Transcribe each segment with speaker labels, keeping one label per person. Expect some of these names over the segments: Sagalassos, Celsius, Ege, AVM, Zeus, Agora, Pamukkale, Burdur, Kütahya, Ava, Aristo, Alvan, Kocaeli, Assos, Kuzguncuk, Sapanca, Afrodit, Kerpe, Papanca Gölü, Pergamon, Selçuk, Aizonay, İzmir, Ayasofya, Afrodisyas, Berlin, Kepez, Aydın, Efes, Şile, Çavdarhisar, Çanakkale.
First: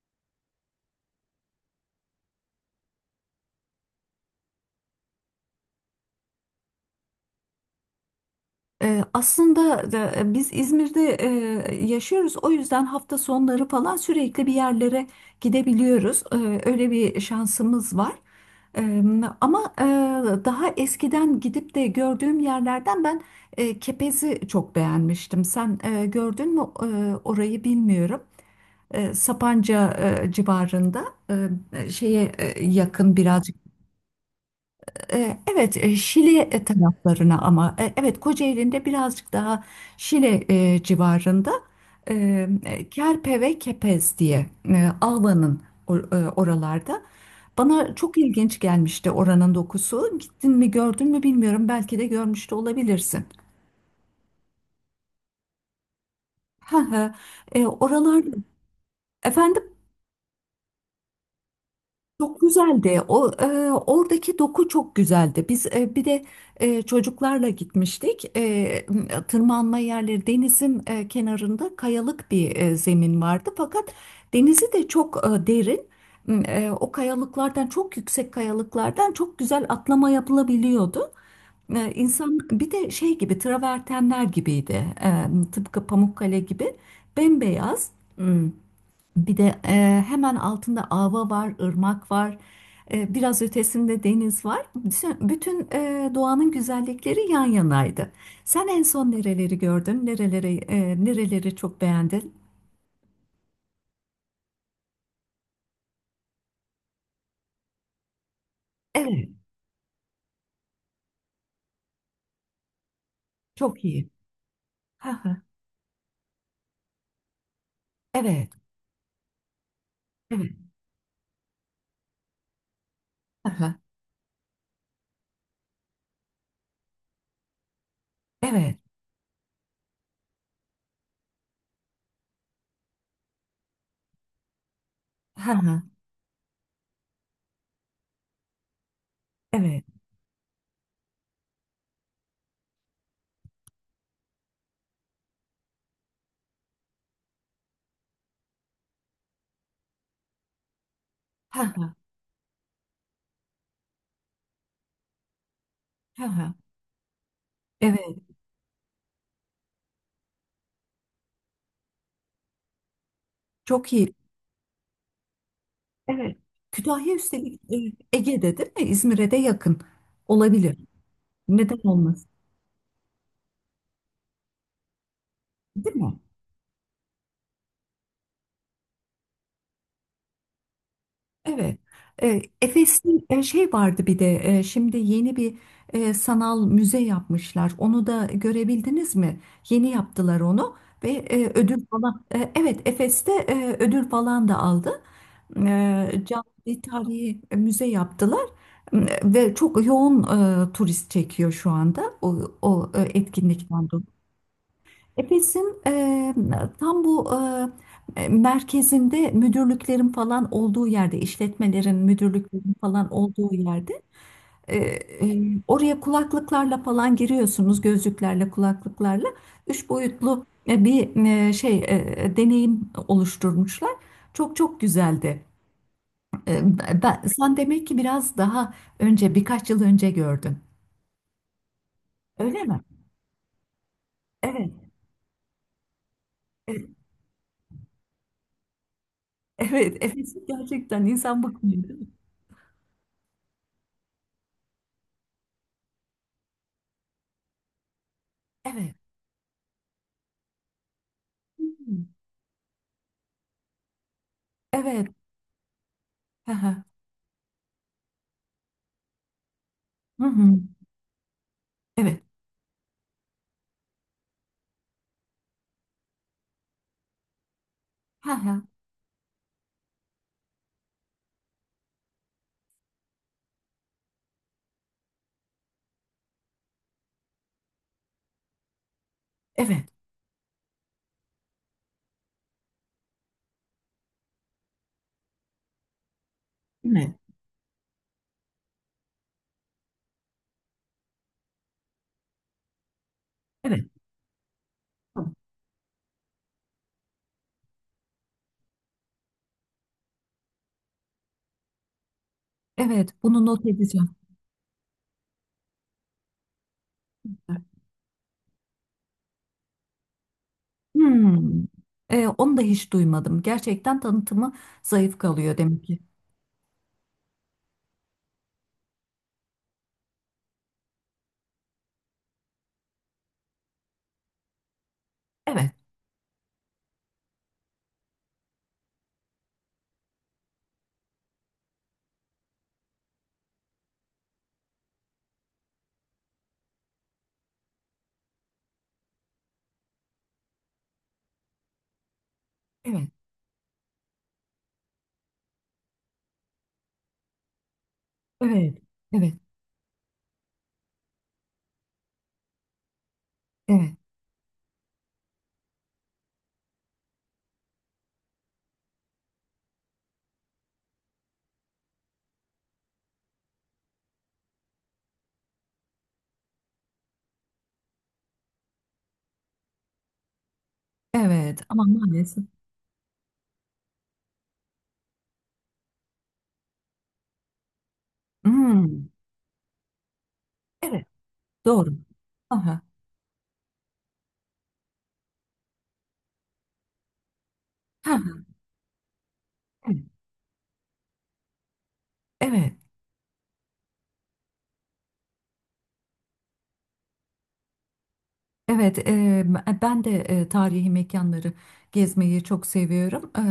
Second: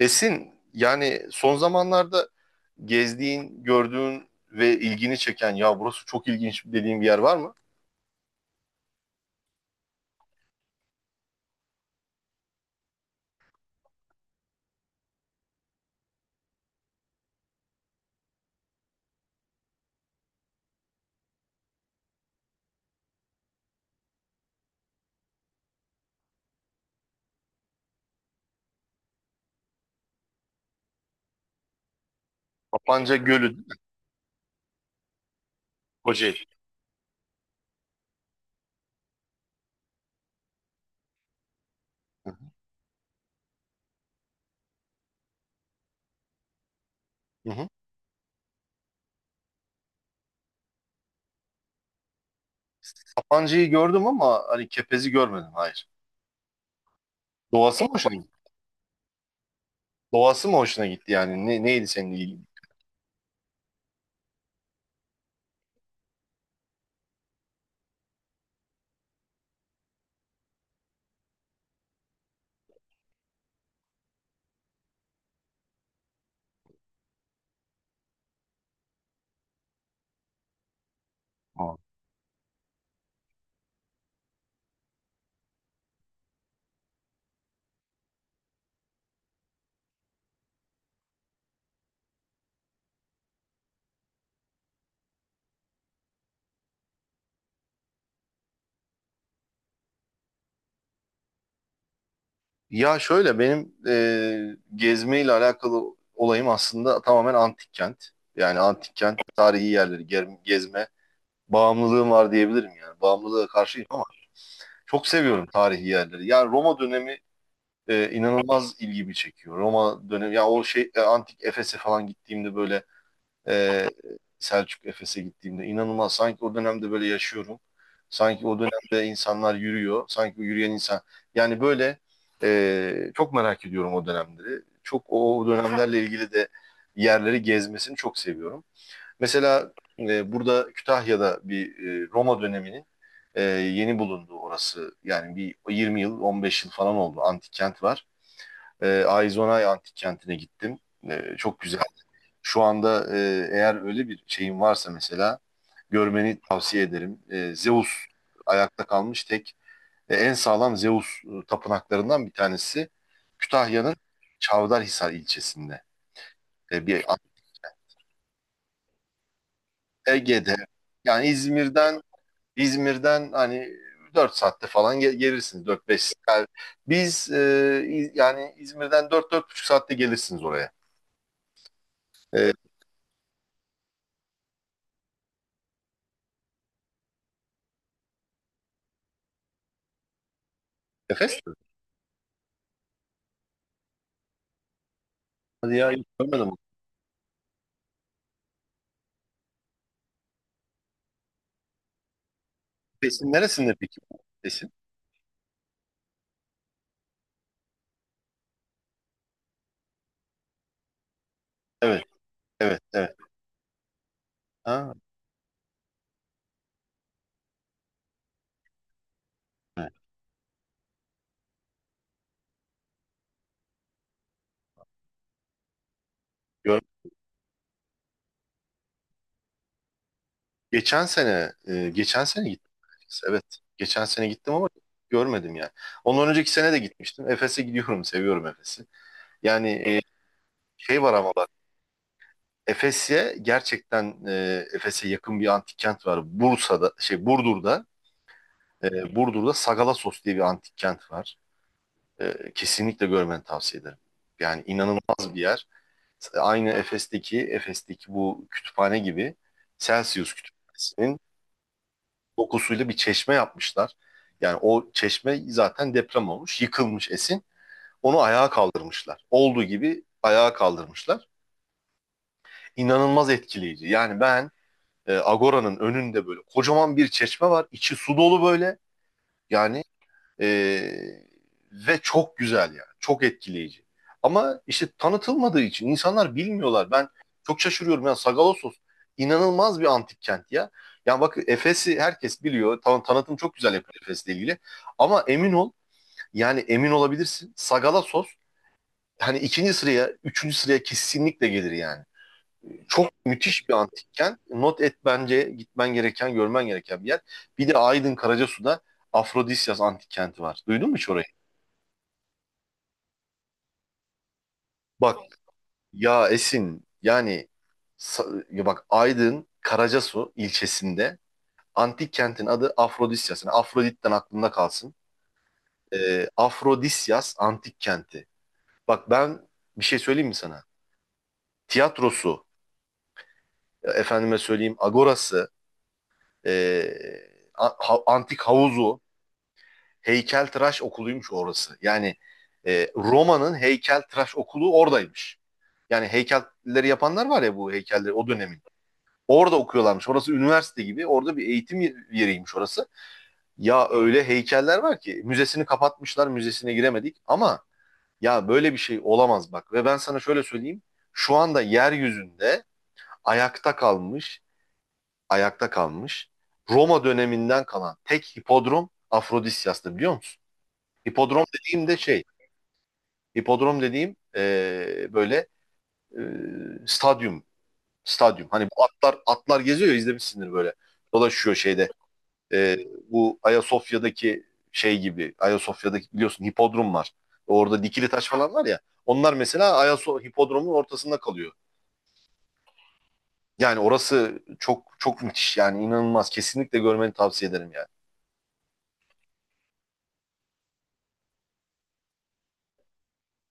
Speaker 1: Esin, yani son zamanlarda gezdiğin, gördüğün ve ilgini çeken ya burası çok ilginç dediğin bir yer var mı?
Speaker 2: Biz İzmir'de yaşıyoruz. O yüzden hafta sonları falan sürekli bir yerlere gidebiliyoruz. Öyle bir şansımız var. Ee, ama e, daha eskiden gidip de gördüğüm yerlerden ben Kepez'i çok beğenmiştim. Sen gördün mü orayı bilmiyorum. Sapanca civarında,
Speaker 1: Papanca
Speaker 2: yakın biraz.
Speaker 1: Gölü değil mi?
Speaker 2: Evet, Şili
Speaker 1: Kocaeli.
Speaker 2: taraflarına, ama evet, Kocaeli'nde birazcık daha Şile civarında e,
Speaker 1: Hı hı.
Speaker 2: Kerpe ve Kepez diye, Alvan'ın oralarda.
Speaker 1: Hı hı.
Speaker 2: Bana çok ilginç gelmişti oranın dokusu. Gittin mi, gördün mü bilmiyorum. Belki de görmüş de olabilirsin.
Speaker 1: Papanca'yı gördüm ama hani Kepez'i görmedim. Hayır.
Speaker 2: Ha ha.
Speaker 1: Doğası mı hoşuna
Speaker 2: Oralar
Speaker 1: gitti?
Speaker 2: efendim.
Speaker 1: Doğası mı hoşuna gitti yani? Ne, neydi senin
Speaker 2: Çok
Speaker 1: ilgin?
Speaker 2: güzeldi. O oradaki doku çok güzeldi. Biz bir de çocuklarla gitmiştik. Tırmanma yerleri, denizin kenarında kayalık bir zemin vardı. Fakat denizi de çok derin. O kayalıklardan, çok yüksek kayalıklardan çok güzel atlama yapılabiliyordu.
Speaker 1: Aa.
Speaker 2: İnsan bir de şey gibi, travertenler gibiydi. Tıpkı Pamukkale gibi bembeyaz. Bir de hemen altında ava var, ırmak var, biraz ötesinde deniz var. Bütün doğanın güzellikleri yan yanaydı. Sen en son nereleri gördün? Nereleri çok beğendin?
Speaker 1: Ya şöyle benim gezmeyle alakalı olayım aslında tamamen antik kent. Yani antik kent,
Speaker 2: Evet,
Speaker 1: tarihi yerleri, gezme bağımlılığım var diyebilirim yani. Bağımlılığa
Speaker 2: çok
Speaker 1: karşıyım ama
Speaker 2: iyi.
Speaker 1: çok
Speaker 2: Ha ha.
Speaker 1: seviyorum tarihi yerleri. Yani Roma dönemi
Speaker 2: Evet,
Speaker 1: inanılmaz ilgimi çekiyor. Roma dönemi ya
Speaker 2: evet.
Speaker 1: o şey antik Efes'e falan gittiğimde böyle
Speaker 2: Ha ha.
Speaker 1: e, Selçuk Efes'e gittiğimde inanılmaz sanki o dönemde böyle yaşıyorum. Sanki o
Speaker 2: Evet.
Speaker 1: dönemde insanlar yürüyor. Sanki o yürüyen insan. Yani böyle çok merak ediyorum o dönemleri. Çok o
Speaker 2: Ha ha.
Speaker 1: dönemlerle ilgili de yerleri gezmesini çok seviyorum. Mesela
Speaker 2: Evet.
Speaker 1: burada Kütahya'da bir Roma döneminin yeni bulunduğu orası yani bir 20 yıl 15 yıl falan oldu antik kent var. Aizonay antik kentine gittim. Çok
Speaker 2: Ha
Speaker 1: güzel.
Speaker 2: ha.
Speaker 1: Şu anda eğer öyle bir şeyin varsa mesela
Speaker 2: Ha
Speaker 1: görmeni
Speaker 2: ha.
Speaker 1: tavsiye ederim. Zeus
Speaker 2: Evet.
Speaker 1: ayakta kalmış tek en sağlam Zeus tapınaklarından bir tanesi
Speaker 2: Çok
Speaker 1: Kütahya'nın
Speaker 2: iyi.
Speaker 1: Çavdarhisar ilçesinde.
Speaker 2: Evet.
Speaker 1: E, bir
Speaker 2: Kütahya üstelik Ege'de, değil mi? İzmir'e de yakın
Speaker 1: Ege'de
Speaker 2: olabilir.
Speaker 1: yani
Speaker 2: Neden
Speaker 1: İzmir'den
Speaker 2: olmasın?
Speaker 1: İzmir'den hani 4 saatte falan gelirsiniz dört
Speaker 2: Değil
Speaker 1: beş. Saat.
Speaker 2: mi?
Speaker 1: Yani biz yani İzmir'den 4 4,5 saatte gelirsiniz oraya.
Speaker 2: Evet.
Speaker 1: E,
Speaker 2: Efes'in şey vardı, bir de şimdi yeni bir sanal müze yapmışlar. Onu da görebildiniz mi? Yeni yaptılar onu ve
Speaker 1: Efes mi?
Speaker 2: ödül falan. Evet, Efes'te ödül falan da aldı.
Speaker 1: Hadi ya hiç
Speaker 2: E,
Speaker 1: görmedim.
Speaker 2: Canlı tarihi müze yaptılar. E, Ve çok yoğun turist çekiyor şu anda o
Speaker 1: Efes'in neresinde
Speaker 2: etkinlikten.
Speaker 1: peki? Efes'in?
Speaker 2: Efes'in tam bu merkezinde, müdürlüklerin falan olduğu yerde, işletmelerin,
Speaker 1: Evet,
Speaker 2: müdürlüklerin
Speaker 1: evet,
Speaker 2: falan
Speaker 1: evet.
Speaker 2: olduğu yerde.
Speaker 1: Ha,
Speaker 2: Oraya kulaklıklarla falan giriyorsunuz, gözlüklerle, kulaklıklarla. Üç
Speaker 1: evet.
Speaker 2: boyutlu bir deneyim oluşturmuşlar. Çok çok güzeldi. E,
Speaker 1: Gör-
Speaker 2: Ben, sen demek ki biraz daha önce, birkaç yıl önce gördün.
Speaker 1: geçen sene
Speaker 2: Öyle
Speaker 1: gittim.
Speaker 2: mi?
Speaker 1: Efes'e, evet. Geçen sene gittim ama
Speaker 2: Evet.
Speaker 1: görmedim yani. Ondan önceki sene de
Speaker 2: E,
Speaker 1: gitmiştim. Efes'e gidiyorum. Seviyorum Efes'i. Yani
Speaker 2: Evet, Efes'i
Speaker 1: şey
Speaker 2: gerçekten
Speaker 1: var ama
Speaker 2: insan bakmıyor, değil mi?
Speaker 1: Efes'e gerçekten Efes'e yakın bir antik kent var. Bursa'da şey Burdur'da
Speaker 2: Evet.
Speaker 1: e, Burdur'da Sagalassos diye bir antik kent var. Kesinlikle görmeni tavsiye ederim. Yani
Speaker 2: Evet.
Speaker 1: inanılmaz bir yer.
Speaker 2: Hı
Speaker 1: Aynı
Speaker 2: hı.
Speaker 1: Efes'teki bu kütüphane gibi
Speaker 2: Hı
Speaker 1: Celsius
Speaker 2: hı.
Speaker 1: kütüphanesinin
Speaker 2: Evet.
Speaker 1: dokusuyla bir çeşme yapmışlar. Yani o çeşme zaten deprem olmuş, yıkılmış Esin. Onu
Speaker 2: Hı
Speaker 1: ayağa
Speaker 2: hı.
Speaker 1: kaldırmışlar. Olduğu gibi ayağa kaldırmışlar. İnanılmaz etkileyici. Yani ben Agora'nın önünde böyle kocaman bir çeşme var. İçi su dolu böyle. Yani
Speaker 2: Evet.
Speaker 1: e, ve çok güzel yani. Çok etkileyici. Ama işte tanıtılmadığı için insanlar bilmiyorlar. Ben
Speaker 2: Evet.
Speaker 1: çok şaşırıyorum. Yani Sagalassos inanılmaz bir antik kent ya. Yani bak Efes'i herkes biliyor. Tanıtım çok güzel
Speaker 2: Evet.
Speaker 1: yapıyor Efes'le ilgili. Ama
Speaker 2: Tamam.
Speaker 1: emin ol yani emin olabilirsin. Sagalassos hani ikinci sıraya, üçüncü sıraya kesinlikle gelir yani. Çok
Speaker 2: Evet. Bunu not
Speaker 1: müthiş bir
Speaker 2: edeceğim.
Speaker 1: antikken not et bence gitmen gereken, görmen gereken bir yer. Bir de Aydın Karacasu'da Afrodisyas antik kenti var. Duydun mu hiç orayı?
Speaker 2: Hmm. Onu da hiç duymadım. Gerçekten tanıtımı zayıf
Speaker 1: Bak
Speaker 2: kalıyor demek ki.
Speaker 1: ya Esin yani ya bak Aydın Karacasu ilçesinde antik kentin adı Afrodisyas. Yani Afrodit'ten aklında kalsın.
Speaker 2: Evet.
Speaker 1: Afrodisyas antik kenti. Bak ben bir şey söyleyeyim mi sana? Tiyatrosu, efendime söyleyeyim agorası, e, antik havuzu, heykeltıraş okuluymuş orası. Yani
Speaker 2: Evet.
Speaker 1: Roma'nın heykeltıraş okulu oradaymış. Yani heykelleri yapanlar var ya bu heykelleri o dönemin.
Speaker 2: Evet. Evet.
Speaker 1: Orada okuyorlarmış. Orası üniversite gibi. Orada bir eğitim yeriymiş orası. Ya
Speaker 2: Evet.
Speaker 1: öyle heykeller var ki müzesini kapatmışlar, müzesine giremedik ama ya böyle bir şey olamaz bak. Ve ben sana şöyle söyleyeyim. Şu anda yeryüzünde ayakta kalmış, ayakta kalmış Roma döneminden kalan tek hipodrom Afrodisyas'tı biliyor musun? Hipodrom
Speaker 2: Evet. Ama
Speaker 1: dediğim de şey,
Speaker 2: maalesef.
Speaker 1: hipodrom dediğim böyle e, stadyum. Stadyum. Hani bu
Speaker 2: Hmm.
Speaker 1: atlar geziyor ya izlemişsindir böyle.
Speaker 2: Evet.
Speaker 1: Dolaşıyor şeyde.
Speaker 2: Doğru.
Speaker 1: E,
Speaker 2: Aha.
Speaker 1: bu Ayasofya'daki şey gibi. Ayasofya'daki biliyorsun hipodrom var. Orada dikili
Speaker 2: Ha.
Speaker 1: taş falan var ya. Onlar mesela
Speaker 2: Evet.
Speaker 1: Ayasofya hipodromun ortasında kalıyor.
Speaker 2: Evet.
Speaker 1: Yani orası çok çok müthiş yani inanılmaz. Kesinlikle görmeni tavsiye ederim yani.
Speaker 2: Evet, ben de tarihi mekanları gezmeyi çok seviyorum.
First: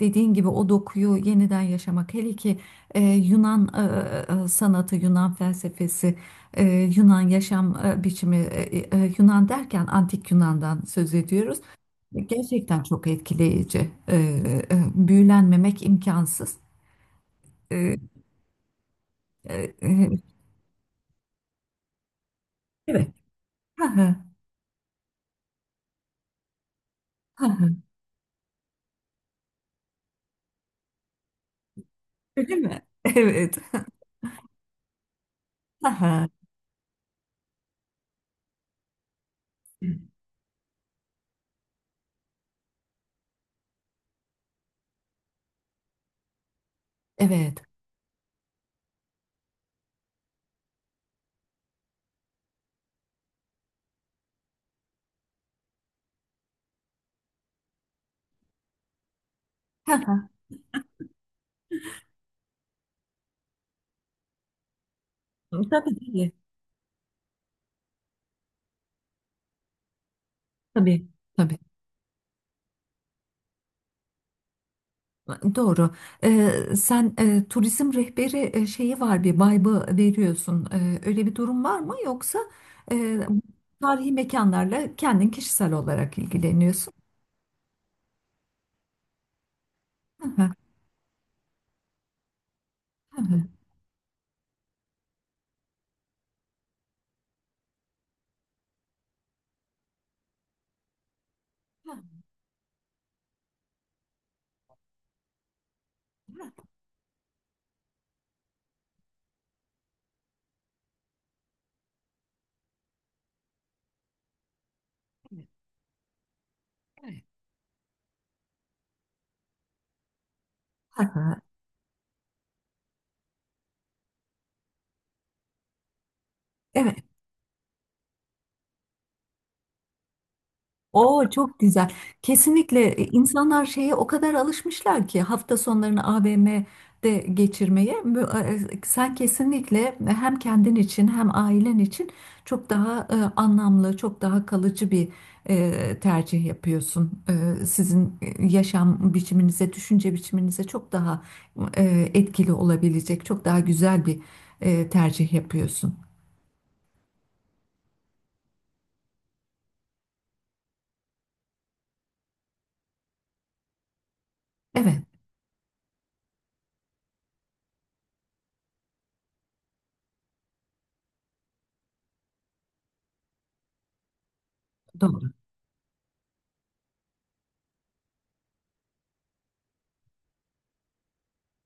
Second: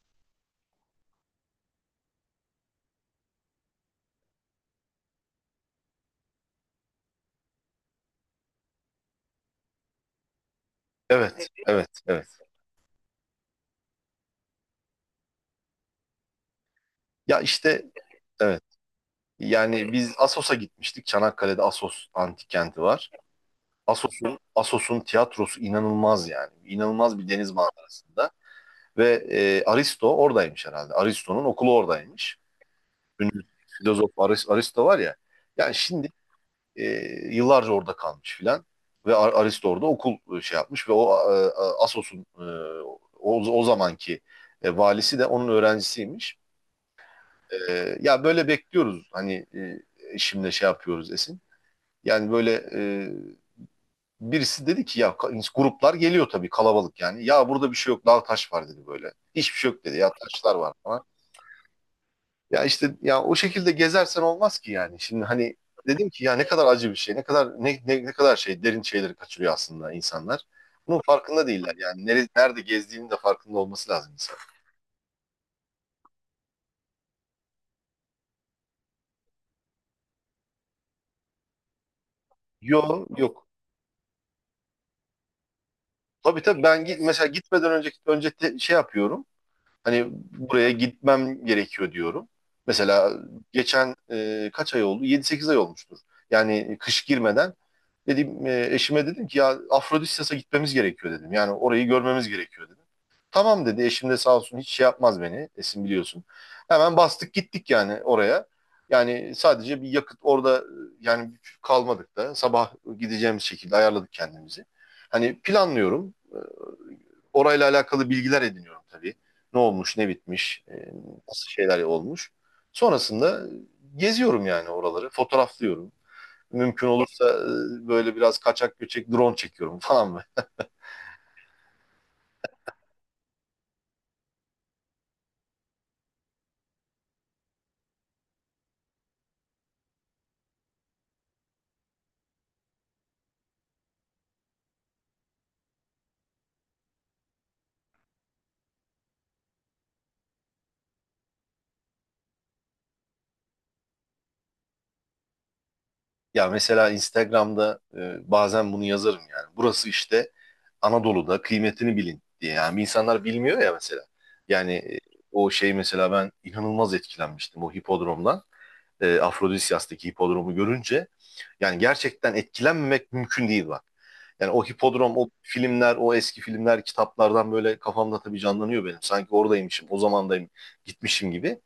Speaker 2: Dediğin gibi o dokuyu yeniden yaşamak, hele ki Yunan sanatı, Yunan felsefesi, Yunan yaşam biçimi, Yunan derken antik Yunan'dan söz
Speaker 1: Evet,
Speaker 2: ediyoruz.
Speaker 1: evet, evet.
Speaker 2: Gerçekten çok etkileyici. Büyülenmemek imkansız.
Speaker 1: Ya işte
Speaker 2: Eee,
Speaker 1: evet.
Speaker 2: eee,
Speaker 1: Yani biz
Speaker 2: eee,
Speaker 1: Assos'a gitmiştik. Çanakkale'de Assos antik kenti var.
Speaker 2: evet. Ha ha.
Speaker 1: Assos'un tiyatrosu inanılmaz yani. İnanılmaz bir
Speaker 2: Ha
Speaker 1: deniz
Speaker 2: ha.
Speaker 1: manzarasında ve Aristo oradaymış herhalde. Aristo'nun okulu oradaymış.
Speaker 2: Öyle mi? Evet.
Speaker 1: Filozof Aristo var ya. Yani
Speaker 2: Ha
Speaker 1: şimdi
Speaker 2: ha.
Speaker 1: e, yıllarca orada kalmış filan ve Aristo orada okul şey yapmış ve o Assos'un o zamanki valisi de onun öğrencisiymiş.
Speaker 2: Evet.
Speaker 1: Ya böyle bekliyoruz hani şimdi şey yapıyoruz Esin. Yani böyle birisi dedi ki ya gruplar geliyor tabii kalabalık yani. Ya burada bir şey yok daha taş var dedi böyle. Hiçbir şey yok
Speaker 2: Ha
Speaker 1: dedi ya
Speaker 2: ha.
Speaker 1: taşlar var falan. Ya işte ya o şekilde gezersen olmaz ki yani. Şimdi hani dedim ki
Speaker 2: Tabii.
Speaker 1: ya ne kadar acı bir şey. Ne kadar ne kadar şey derin şeyleri kaçırıyor aslında insanlar. Bunun
Speaker 2: Tabii,
Speaker 1: farkında
Speaker 2: tabii.
Speaker 1: değiller yani. Nerede, nerede gezdiğinin de farkında olması lazım insan.
Speaker 2: Doğru. Sen turizm rehberi şeyi var, bir vibe'ı veriyorsun. Öyle bir durum var mı? Yoksa
Speaker 1: Yok
Speaker 2: e,
Speaker 1: yok.
Speaker 2: tarihi mekanlarla kendin, kişisel olarak
Speaker 1: Tabii tabii ben
Speaker 2: ilgileniyorsun.
Speaker 1: git, mesela gitmeden önceki önce şey yapıyorum. Hani
Speaker 2: Hı hı,
Speaker 1: buraya gitmem gerekiyor diyorum. Mesela
Speaker 2: hı hı.
Speaker 1: geçen kaç ay oldu? 7 8 ay olmuştur. Yani kış girmeden dedim eşime dedim ki ya Afrodisyas'a gitmemiz gerekiyor dedim. Yani orayı
Speaker 2: Hı
Speaker 1: görmemiz gerekiyor dedim. Tamam dedi. Eşim de sağ olsun hiç şey yapmaz beni. Esin biliyorsun. Hemen bastık gittik yani oraya. Yani sadece bir yakıt orada yani kalmadık da sabah gideceğimiz şekilde ayarladık kendimizi.
Speaker 2: hı,
Speaker 1: Hani planlıyorum.
Speaker 2: Evet, evet.
Speaker 1: Orayla alakalı bilgiler ediniyorum tabii. Ne olmuş, ne bitmiş,
Speaker 2: Hı
Speaker 1: nasıl şeyler olmuş. Sonrasında geziyorum yani oraları, fotoğraflıyorum. Mümkün
Speaker 2: hı.
Speaker 1: olursa böyle biraz kaçak göçek drone çekiyorum falan.
Speaker 2: Oo, çok güzel. Kesinlikle insanlar şeye o kadar alışmışlar ki hafta sonlarını AVM'de geçirmeye. Sen kesinlikle hem kendin için hem ailen için çok daha anlamlı, çok daha kalıcı bir tercih yapıyorsun. Sizin yaşam biçiminize, düşünce biçiminize çok daha etkili olabilecek, çok daha güzel bir tercih yapıyorsun.
Speaker 1: Ya mesela Instagram'da bazen bunu yazarım yani. Burası işte Anadolu'da kıymetini bilin diye. Yani insanlar bilmiyor ya mesela. Yani
Speaker 2: Evet,
Speaker 1: o şey mesela ben inanılmaz etkilenmiştim o hipodromdan. Afrodisyas'taki hipodromu görünce. Yani gerçekten etkilenmemek mümkün değil bak. Yani o hipodrom, o
Speaker 2: doğru.
Speaker 1: filmler, o eski filmler, kitaplardan böyle kafamda tabii canlanıyor benim. Sanki oradaymışım, o zamandayım, gitmişim gibi.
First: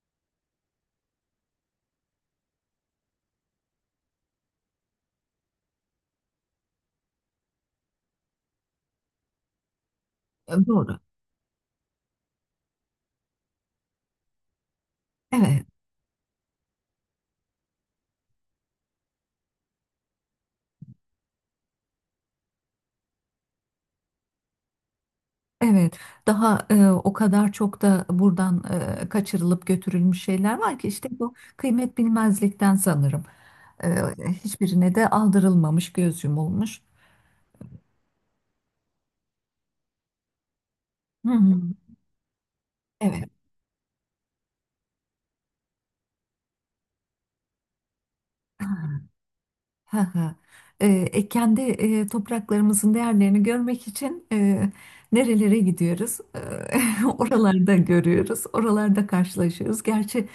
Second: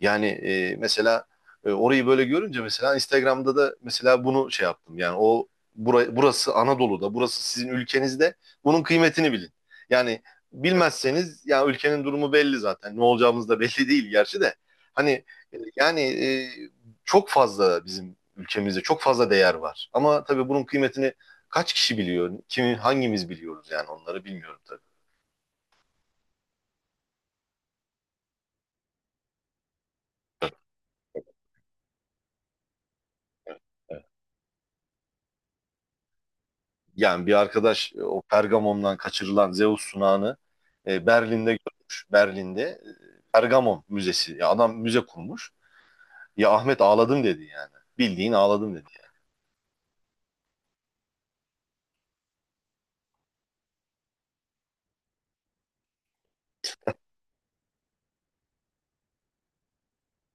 Speaker 1: Yani mesela orayı böyle görünce mesela Instagram'da da mesela bunu şey yaptım. Yani o burası Anadolu'da, burası sizin ülkenizde. Bunun kıymetini bilin. Yani
Speaker 2: Doğru.
Speaker 1: bilmezseniz ya ülkenin durumu belli zaten. Ne olacağımız da belli değil gerçi de. Hani
Speaker 2: Evet.
Speaker 1: yani çok fazla bizim ülkemizde çok fazla değer var. Ama tabii bunun kıymetini kaç kişi biliyor? Kimi hangimiz biliyoruz yani onları bilmiyorum tabii.
Speaker 2: Evet, daha o kadar çok da buradan kaçırılıp götürülmüş şeyler var ki, işte bu kıymet bilmezlikten sanırım. E, Hiçbirine de aldırılmamış, göz yumulmuş.
Speaker 1: Yani bir arkadaş o Pergamon'dan kaçırılan Zeus sunağını
Speaker 2: Hı
Speaker 1: Berlin'de
Speaker 2: hı.
Speaker 1: görmüş. Berlin'de
Speaker 2: Evet.
Speaker 1: Pergamon Müzesi. Ya adam müze kurmuş. Ya Ahmet ağladım dedi yani. Bildiğin ağladım dedi.
Speaker 2: Hı hı. Ee, Kendi topraklarımızın değerlerini görmek için nerelere gidiyoruz? Oralarda görüyoruz, oralarda karşılaşıyoruz. Gerçi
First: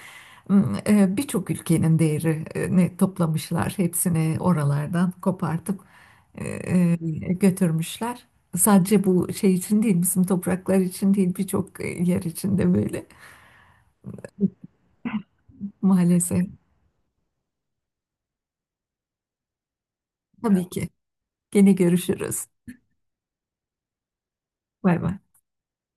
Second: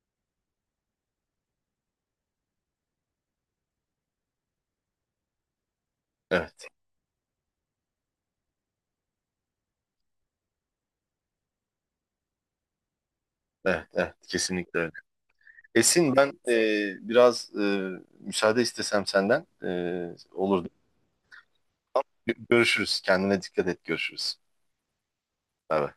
Speaker 2: birçok ülkenin değerini toplamışlar, hepsini oralardan kopartıp e,
Speaker 1: Evet,
Speaker 2: e, götürmüşler. Sadece bu şey için değil, bizim topraklar için değil, birçok yer için de böyle
Speaker 1: evet, evet. Kesinlikle öyle. Esin ben
Speaker 2: maalesef.
Speaker 1: biraz müsaade istesem senden olur.
Speaker 2: Tabii ki. Gene görüşürüz.
Speaker 1: Görüşürüz. Kendine dikkat et. Görüşürüz.
Speaker 2: Bay bay.
Speaker 1: Evet.